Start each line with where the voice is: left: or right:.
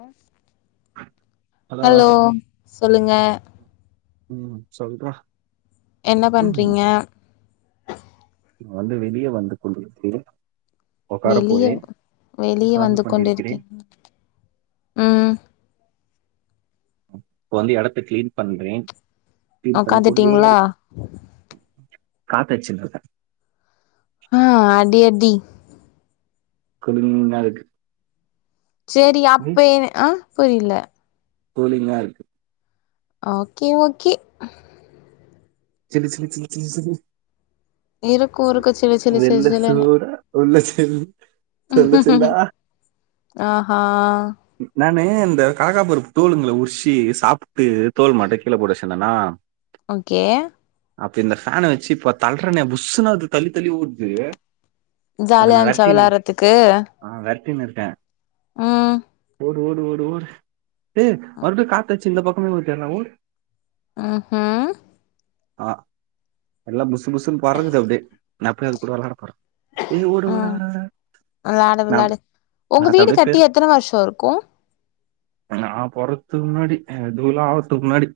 left: அ hello சொல்லுங்க
right: ம் சொல்ட்றா
left: என்ன பண்றீங்க
right: இதுங் வந்து வெளிய வந்து கொண்டிருக்குது
left: வெளிய வெளிய
right: உட்கார்ந்து
left: வந்து
right: கொண்டிருக்கிறேன்
left: கொண்டிருக்கிங் ம்
right: இப்ப வந்து எடத்த க்ளீன் பண்றே க்ளீன் பண்ணிக்கொண்டே
left: உக்காந்துட்டீங்களா
right: இருப் காத்தடிச்சுன்ட்ருக்க
left: ஆ அடி அடி
right: குளும்யாருக்கு
left: சேரி அப்பயே அ புரியில
right: கூலிங்கா இருக்கு
left: ஓகே ஓகே
right: சிலு சிலு சிலு சிலு சிலு
left: இருக்கும் இருக்கும் சிலு சிலு
right: ம்
left: சிலு சிலுன்னு
right: [unintelligible] உள்ள சில் சில்லு சில்லா
left: ஆ ஆ
right: நானு இந்த கல்லகா பருப்பு தோலுங்கள உரிச்சி சாப்ட்டு தோல் மாட்ட கீழ போட்டு வெச்சிர்ந்தனா
left: ஓகே
right: அப்ப இந்த ஃபேன வெச்சு இப்ப தள்றனே புஸ்சுனு அது தள்ளித்தள்ளி ஓடுது அதை
left: ஜாலியா
right: நான்
left: இருச்சா
right: விரட்டின்னு
left: வெளாட்றத்துக்கு
right: ஆ வெரட்டினு இருக்கே
left: ம்
right: ஓடு ஓடு ஓடு ஓடு மறுபடியு காத்தடிச்சு இந்த பக்கமே வந்தேர்றா ஓடு
left: ம்ஹும்
right: ஆ எல்லா புஸ்சு புஸ்சுன் பறக்குது அப்டியே நா போய் அது கூட வெளாட போற இது ஓடு ஓடு
left: ம்
right: ஓடட
left: விளாடு
right: நா
left: விளாடு
right: நா
left: உங்க வீடு
right: அப்டியே
left: கட்டி
right: பேரு
left: எத்தன வருஷ இருக்கு
right: நா பொறக்த்து முன்னாடி இதுவுலா ஆவத்து முன்னாடி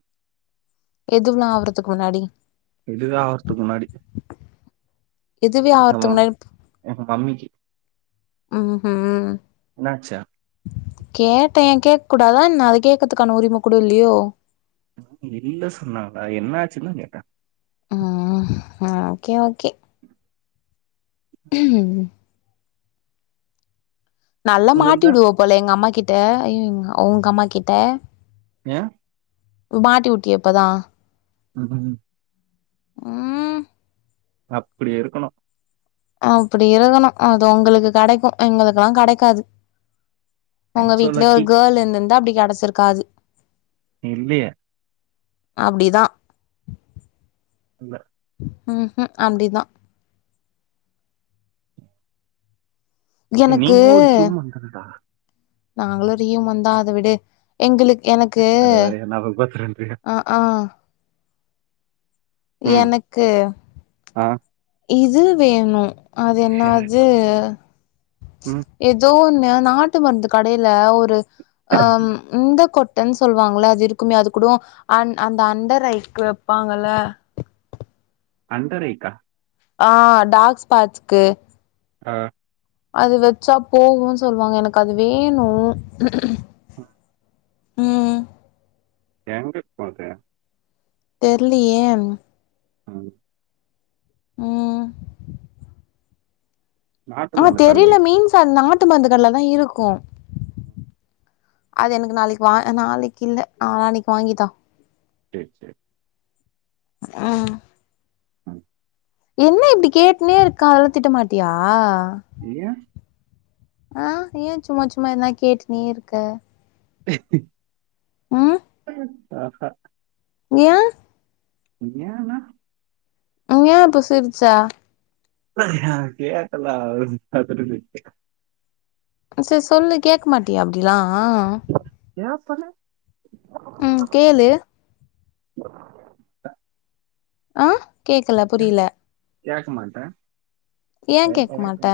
left: எதுவ்லா ஆவுறத்துக்கு முன்னாடி
right: இதுதா ஆவறத்துக்கு முன்னாடி
left: எதுவே ஆவறதுக்கு
right: [unintelligible]
left: முன்னாடி
right: எங்க மம்மிக்கி
left: ம்ஹீம்
right: என்னாச்சா
left: கேட்டே கேக்க கூடாதா என்ன அத கேக்கத்துக்கான உரிம கூட இல்லியோ
right: இல்ல சொன்னாங்களா என்னாச்சுந்தா கேட்ட
left: ம் ம் ஓகே ஓகே ம் நல்லா மாட்டி
right: உங்கள்த
left: விடுவ போல எங்கம்மா கிட்ட ஐய்யோ உங்க அம்மா கிட்ட
right: ஏ
left: மாட்டி வுட்டியே இப்பதா
right: [unintelligible]
left: ம்
right: அப்பிடி இருக்குணு
left: அப்பிடி இருக்கணு அது உங்குளுக்கு கெடைக்கு எங்களுக்கெல்லா கெடைக்காது உங்க
right: ஐயம் சோ
left: வீட்லே ஒரு
right: லக்கி
left: கேள் இருந்துருந்தா அப்பிடி கெடச்சுருக்காது
right: இல்லியே
left: அப்டிதா
right: இல்ல
left: ம்ஹும் அப்டிதா எனக்கு
right: நீங்களு ஒரு ஹியூமன் தானடா
left: நாங்களு ஒரு ஹியூமன்தா அதவிடு எங்களுக் எனக்கு
right: அது வேறயா ஞாபகப்படுத்துற நீ
left: அ ஆ
right: ம்
left: எனக்கு
right: ஆ
left: இது வேனு அது என்னாது
right: ம்
left: ஏதோ ஒன்னு நாட்டு மருந்து கடையில ஒரு ம் இந்த கொட் மனு சொல்லுவாங்கள அது இருக்குமே அது கூட ஆ அந்த அண்டர் ஐக்கு வைப்பாங்கல்ல
right: அண்டர் ஐக்கா
left: ஆ டார்க் ஸ்பேச்சுக்கு
right: ஆ
left: அது வெச்சா போகுன்னு சொல்லுவாங்க எனக்கு அது வேணு
right: ம்
left: ம்
right: எங்க இருக்கு அது
left: தெரிலியே
right: ம்
left: ம்
right: நாட்டு
left: ஆ
right: மண்ணு கல்லு
left: தெரிய்ல மீன்ஸ் அந்த நாட்டு மந்துகள்ல தா இருக்கூ அது எனக் நாளைக் வா நாளைக்கு இல்ல நாளன்னைக் வாங்கித்தா
right: சேர் சேர்
left: ம்
right: ம்
left: என்ன இப்டி கேட்டுனேருக்கா அதெல்லா திட்டமாட்டியா
right: ஏ
left: அ ஏ சும்மா சும்மா எதனா கேட்டுனே இருக்க ம்
right: ஆஹா
left: ஏ
right: ஏன்னா
left: ஏ இப்ப சிரிச்ச
right: ஏ கேட்டல்ல அத [unintelligible]
left: சேர் சொல்லு கேக்க மாட்டியா அப்படில்லா
right: ஏ சொன்ன
left: ம் கேளு
right: ஆ
left: ஆ கேக்கள புரியல
right: கேக்கமாட்டே
left: ஏ கேக்கமாட்டே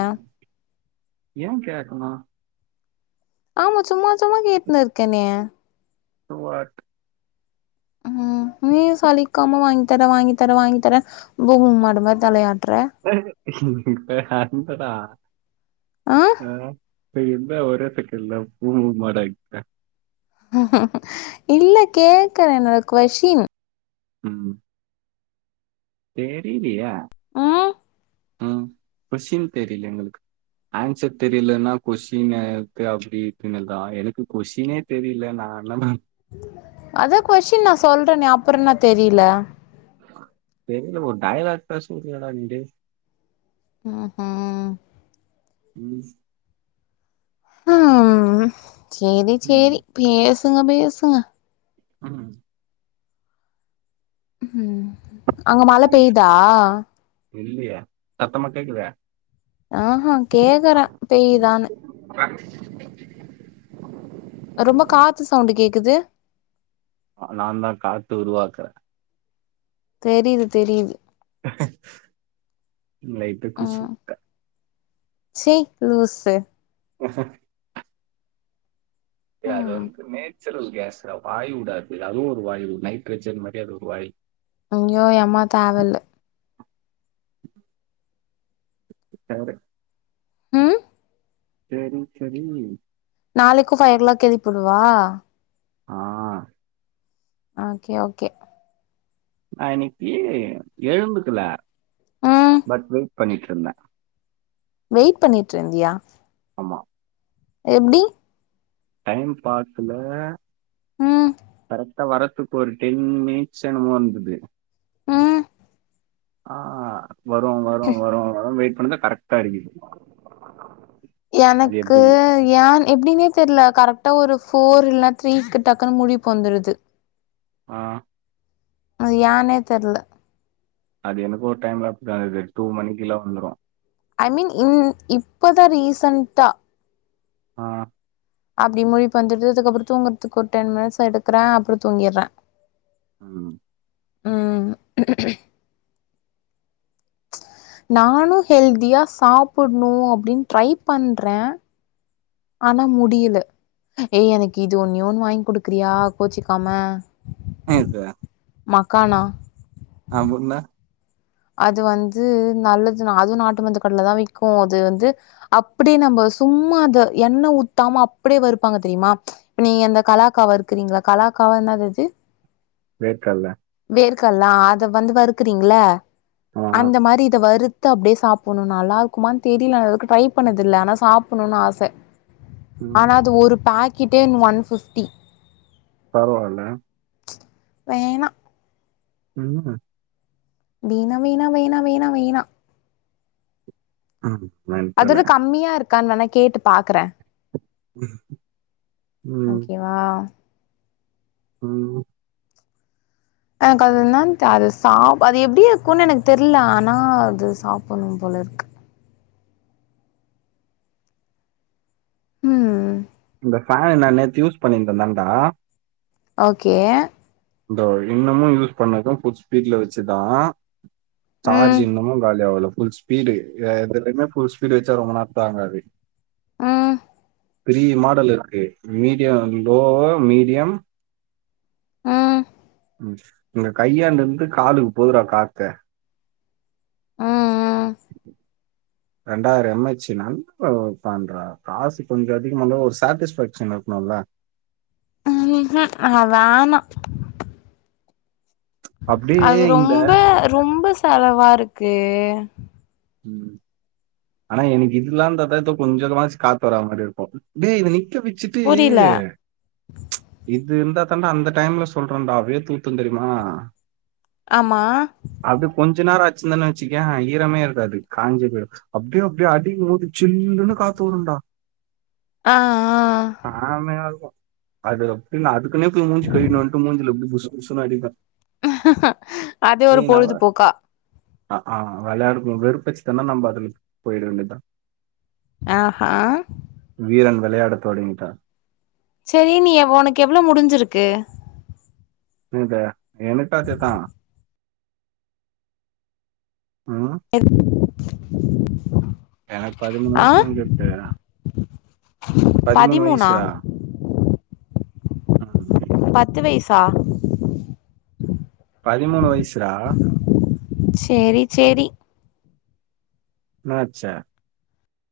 right: ஏ கேக்குனு
left: ஆம்மா சும்மா சும்மா கேட்னுர்க்கேனே
right: [unintelligible]
left: ம் நீயூ சலிக்காம வாங்கித்தர வாங்கித்தர வாங்கித்தர பூம்மூ மாடுமாரி தலையாட்டுற
right: அந்ரா
left: ஆ
right: அ ஏ என்ன ஒரே சக்கென்ல பூமுல் மாடாக்கிட்ட
left: இல்ல கேக்குற என்னோட கொஷ்ஷின்
right: ம் தெரியிலியே
left: ம்
right: ம் கொஷ்சின் தெரியில எங்கள்க்கு ஆன்சர் தெரியிலன்னா கொஸ்டின க்கு அப்டி இப்டீ எழ்தலா எனக்கு கொஸ்ஸினே தெரியில நா என்னான்னா
left: அத கொஸ்ஷின் நா சொல்றனே அப்பற என்ன தெரியில்ல
right: தெரியில ஒ டயலாக் தா [unintelligible]
left: ம் ம்
right: ம்
left: அமா செரி செரி
right: ம்
left: பேசுங்க பேசுங்க
right: ம்ஹி
left: ம் அங்க மழ பெயுதா
right: இல்லியெ சத்தமா கேக்குது
left: அஹ கேக்குற பெய்யுதான்னு
right: ஆ
left: ரொம்ப காத்து சவுண்டு் கேக்குது
right: நான் தா காத்து உருவாக்குறே
left: தெரியுது தெரியுது
right: லைட்டா குசு உட்டே
left: ச்சை லூசு
right: சத் ஏ அது
left: ம்
right: வந்து நேச்சுரல் கேஸ்ரா வாயுடா அது அதுவு ஒரு வாயுவு நைட்ரஜன் மாறி அது ஒரு வாயி
left: ஐய்யோ எம்மா தேவல்ல
right: யாரு
left: ம்
right: சேரி சரி
left: நாளைக்கு ஃபைவ் ஓ கிளாக் எழுப்புடவா
right: ஆ
left: ஓக்கே ஓக்கே
right: நா இன்னைக்கி எழுந்துக்குல
left: ம்
right: பட் வெயிட் பண்ணிட்டு இருந்த
left: வெயிட் பண்ணிட்டு இருந்தியா
right: ஆமா
left: எப்டி
right: டைம் பாசுல
left: ம்
right: கரெக் வரத்துக்கு ஒரு டென் மினிட்ஸ் என்னமோ இருந்தது
left: ம்
right: ஆ வரும் வரும் வரும் வருன்னு வெயிட் பண்ணிட்டு இருந்தே கரெக்டா அடிக்குது அது
left: எனக்கு
right: எப்படின்னு
left: ஏன் எப்டின்னே தெர்ல கரெக்டா ஒரு ஃபோர் இல்லனா த்ரீக்கு டக்குன்னு முழிப்பு வந்துடுது
right: ஆ
left: அது ஏயான்னே தெர்ல
right: அது எனக்கும் ஒரு டைம் அப்பிடி தா ஆகுது டூ மணி எல்லா வந்துரும்
left: ஐ மீன் இன் இப்பதா ரீசன்டா
right: ஆ
left: அப்படி முழிப்பு வந்துடுது அதுக்கப்புறோ தூங்கறதுக்கு ஒரு டென் மினிட்ஸ் எடுக்கறே அப்புறோ தூங்கிட்றே
right: உம்
left: உம் நானும் ஹெல்தியா சாப்புட்ணு அப்டின்னு ட்ரை பண்றே ஆனா முடியல ஏய் எனக்கு இது ஒன்னே ஒன்னு வாங்கி குடுக்குறியா கோச்சிக்காம
right: என்ன இது
left: மக்கானா
right: அப்புட்ன்னா
left: அது வந்து நல்லது அதுவு நாட்டு மந்துக்கடயில தா விக்கும் அது வந்து அப்பிடியே நம்ம சும்மா அத எண்ணெ ஊத்தாம அப்டியே வறுப்பாங்க தெரியுமா நீ அந்த கலாக்கா வறுக்கறீங்க இல்ல கலாக்காவா என்னது அது
right: வேர்க்கல்ல
left: வேர்க்கல்ல ஆ அத வந்து வறுக்குறீங்கில்ல
right: ஆ
left: அந்த மாறி இத வறுத் து அப்டியே சாப்புட்ணு நல்லா இருக்குமான்னு தெரில இதுக்கும் ட்ரை பண்ணது இல்ல ஆனா சாப்புட்ணும்னு ஆச
right: ம்
left: ஆனா அது ஒரு பாக்கெட்டே ஒன் ஃபிப்டி
right: பரவால்ல
left: வேணா
right: ம்
left: வேணா வேணா வேணா வேணா வேணா
right: ம் வே
left: அதுல கம்மியா இருக்கான்னு வேணா கேட்டு பாக்குறே
right: ம்
left: வா
right: ம்
left: எனக்கு அது என்னான் அது சாப் அது எப்டி இருக்குன்னு எனக்கு தெர்ல ஆனா அது சாப்புட்ணு போல இருக்கு ம்
right: இந்த ஃபேன் நா நேத்து யூஸ் பண்ணியிருந்தேந்தான்டா
left: ஓகே
right: இந்த இன்னமு யூஸ் பண்ணது புல் ஸ்பீட்ல வச்சுதா சார்ஜ்
left: ம்
right: இன்னமு காலி ஆவல புல் ஸ்பீடு எதுலுமே புல் ஸ்பீடு வச்சா ரொம்ப நேரோ தாங்காது
left: ம்
right: த்ரீ மாடல் இருக்கு மீடியம் லோ மீடியம்
left: ம்
right: இங்க கையாண்டு இருந்து காலுக்கு போதுரா காத்து
left: ம்
right: ரெண்டாயிரோ எம் ஹச்சி நல்லதுதான்றா காசு கொஞ்சோ அதிகம இருந்தாலு ஒரு சாட்டிஸ் [unintelligible] குணுல்லா
left: நா வேணா
right: அப்படியே
left: அது
right: இந்த
left: ரொம்ப ரொம்ப செலவா இருக்கு
right: ம் ஆனா எனக்கு இதுல்லா இருந்தாத கொஞ்சோமாச்சு காத்து வர மாரி இருக்கு டே நிக்க வ ச்சிட்டு
left: புரில
right: இது இருந்தா தண்டா அந்த டைம்ல சொல்றேன்டா வேர்தூத்து தெரிமா
left: ஆமா
right: அப்டியே கொஞ்ச நேரோ வச்சிருந்தேனு வச்சிக்கேயே ஈரமே இரு க்காது காஞ்சி பொய்டு அப்டியே அப்டியே அடிக்கும்போது சில்லுன்னு காத்து வருண்டா
left: அ அ
right: ஆமையா இருக்கு அது அப்டினு அதுக்குனே போய் மூஞ்சு கழுவிணுவன்ட்டு மூஞ்சுல அப்டியே புசுபுசு அடிப்பே
left: அதே ஒரு பொழுதுபோக்கா
right: அ அ வெளயாடுவோ வெறுப்பாச்சு அடுச்சுதுனா நம்ம அதுல பொயிட வேண்டயதுதா
left: அ ஹா
right: வீரன் வெளயாடத் தொடங்கிட்டா
left: சேரி நீ ஒனக்கு எவ்ளோ முடிஞ்சிருக்கு
right: என்னாது எனக்கு அதேதா ம்
left: எது
right: எனக்கு பதிமூணு வயசு முடிஞ்சிருக்கு பதிமூணு வயசு
left: பதிமூணா
right: ம்
left: பத்து வயசா
right: பதிமூணு வயசுரா
left: சேரி சேரி
right: என்னாச்சு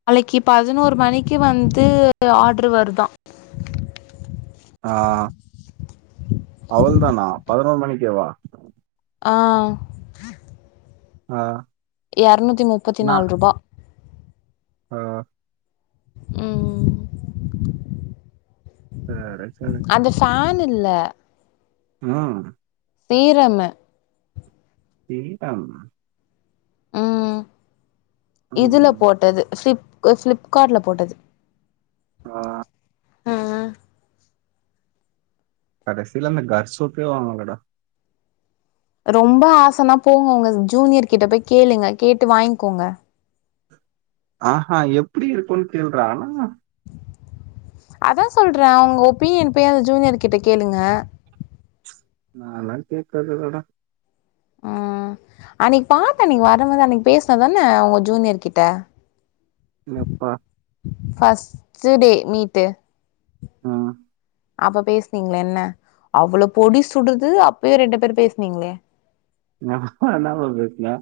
left: நாளைக்கு பதினோரு மணிக்கு வந்து ஆர்ட்ரு வருதா
right: ஆ அவ்ளதானா பதினொரு மணிக்கேவா
left: ஆ
right: ஆ
left: இரநூத்தி முப்பத்தி
right: நா
left: நாலு ரூபா
right: ஆ
left: ம்
right: சரி சரி
left: அந்த ஃபேன் இல்ல
right: ம்
left: சீரம்மு
right: சீரம்
left: ம் இதுல
right: ம்
left: போட்டது ஃப்லிப் ஃப்லிப்கார்ட்ல போட்டது
right: ஆ கடைசில அந்த கர் சோப்பே வாங்கலடா
left: ரொம்ப ஆசைனா போங்க உங்க ஜூனியர் கிட்ட போய் கேளுங்க கேட்டு வாங்கிக்கோங்க
right: ஆஹா எப்படி இருக்குன்னு கேள்றா
left: அதா சொல்றே அவுங்க ஒப்பீனியன் போய் அந்த ஜூனியர் கிட்ட கேளுங்க
right: நாலா கேக்குறது இல்லடா
left: ம்
right: [inaudible]
left: அன்னைக்கு பாத்தன் நீங்க வரும்போது அன்னைக்கு பேசுன தானே உங்க ஜூனியர் கிட்ட
right: எப்ப
left: ஃபஸ்டு டே மீட்டு
right: ம்
left: அப்ப பேசுனீங்கள என்ன அவ்வளோ பொடி சுடுது அப்பயு ரெண்டு பேர் பேசுனீங்களே
right: நா என்னப்பா பேசுனே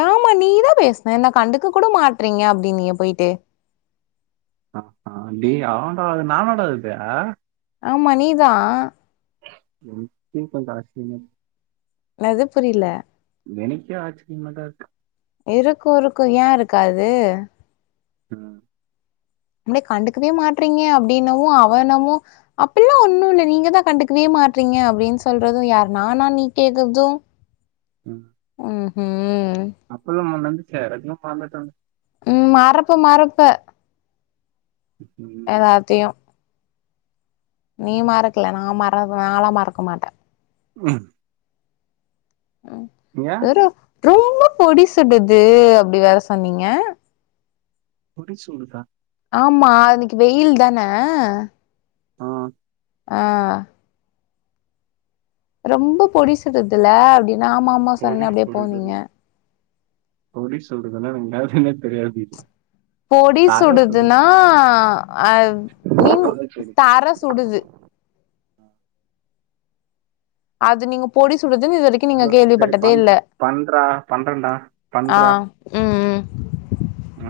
left: ஆமா நீதா பேசுன என்ன கண்டுக்கு கூட மாட்டுறீங்க அப்படின்னியே போயிட்டு
right: ஆமா டி அவன்டா அது நான்தாடா அது
left: ஆமா நீதா
right: [unintelligible]
left: என்னது புரியல
right: எனக்கே ஆச்சரியமா தா இருக்கு
left: இருக்கு இருக்கு ஏன் இருக்காது
right: அ
left: என்ன கண்டுக்கவே மாட்றீங்க அப்டின்னவு அவன் என்னவோ அப்பில்லா ஒன்னு இல்ல நீங்கதா கண்டுக்கவே மாட்றீங்க அப்டின்னு சொல்றது யார் நானா நீ கேக்குறது
right: ம்
left: ம்ஹு
right: அப்பிலாமா ஒன்னு நடந்துச்சு எல்லாத்தையு மறந்துட்டே
left: ம் மறப்ப மறப்ப
right: ம் ம்
left: பாத்தையு நீ மறக்கல நான் மற நாலா மறக்க மாட்டே
right: ம்
left: அ
right: நீய
left: வுரு ரொம்ப பொடி சுடுது அப்டி வேற சொன்னீங்க
right: பொடி சுடுதா
left: ஆமா ஆ அன்னிக்கி வெயில் தான
right: ஆ
left: ஆ ரொம்ப பொடி சுடுதுல அப்டின்னா ஆமா ஆமா
right: பொடி
left: சொன்னனே அப்ட்யே போனீங்க
right: சுடுதல்ல பொடி சொல்றதுன்னா கேல்ஃபுன்னே தெரியாது இது
left: பொடி
right: தர
left: சுடுதுன்னா
right: சுடுது
left: அ மீன்
right: சரி சரி
left: தர சுடுது அது நீங்க பொடி சுடுதுணு இதுவரிக்
right: எனோ செரி பண் பண்றா பண்றன்டா பண்றா
left: ம்ம்
right: ஆ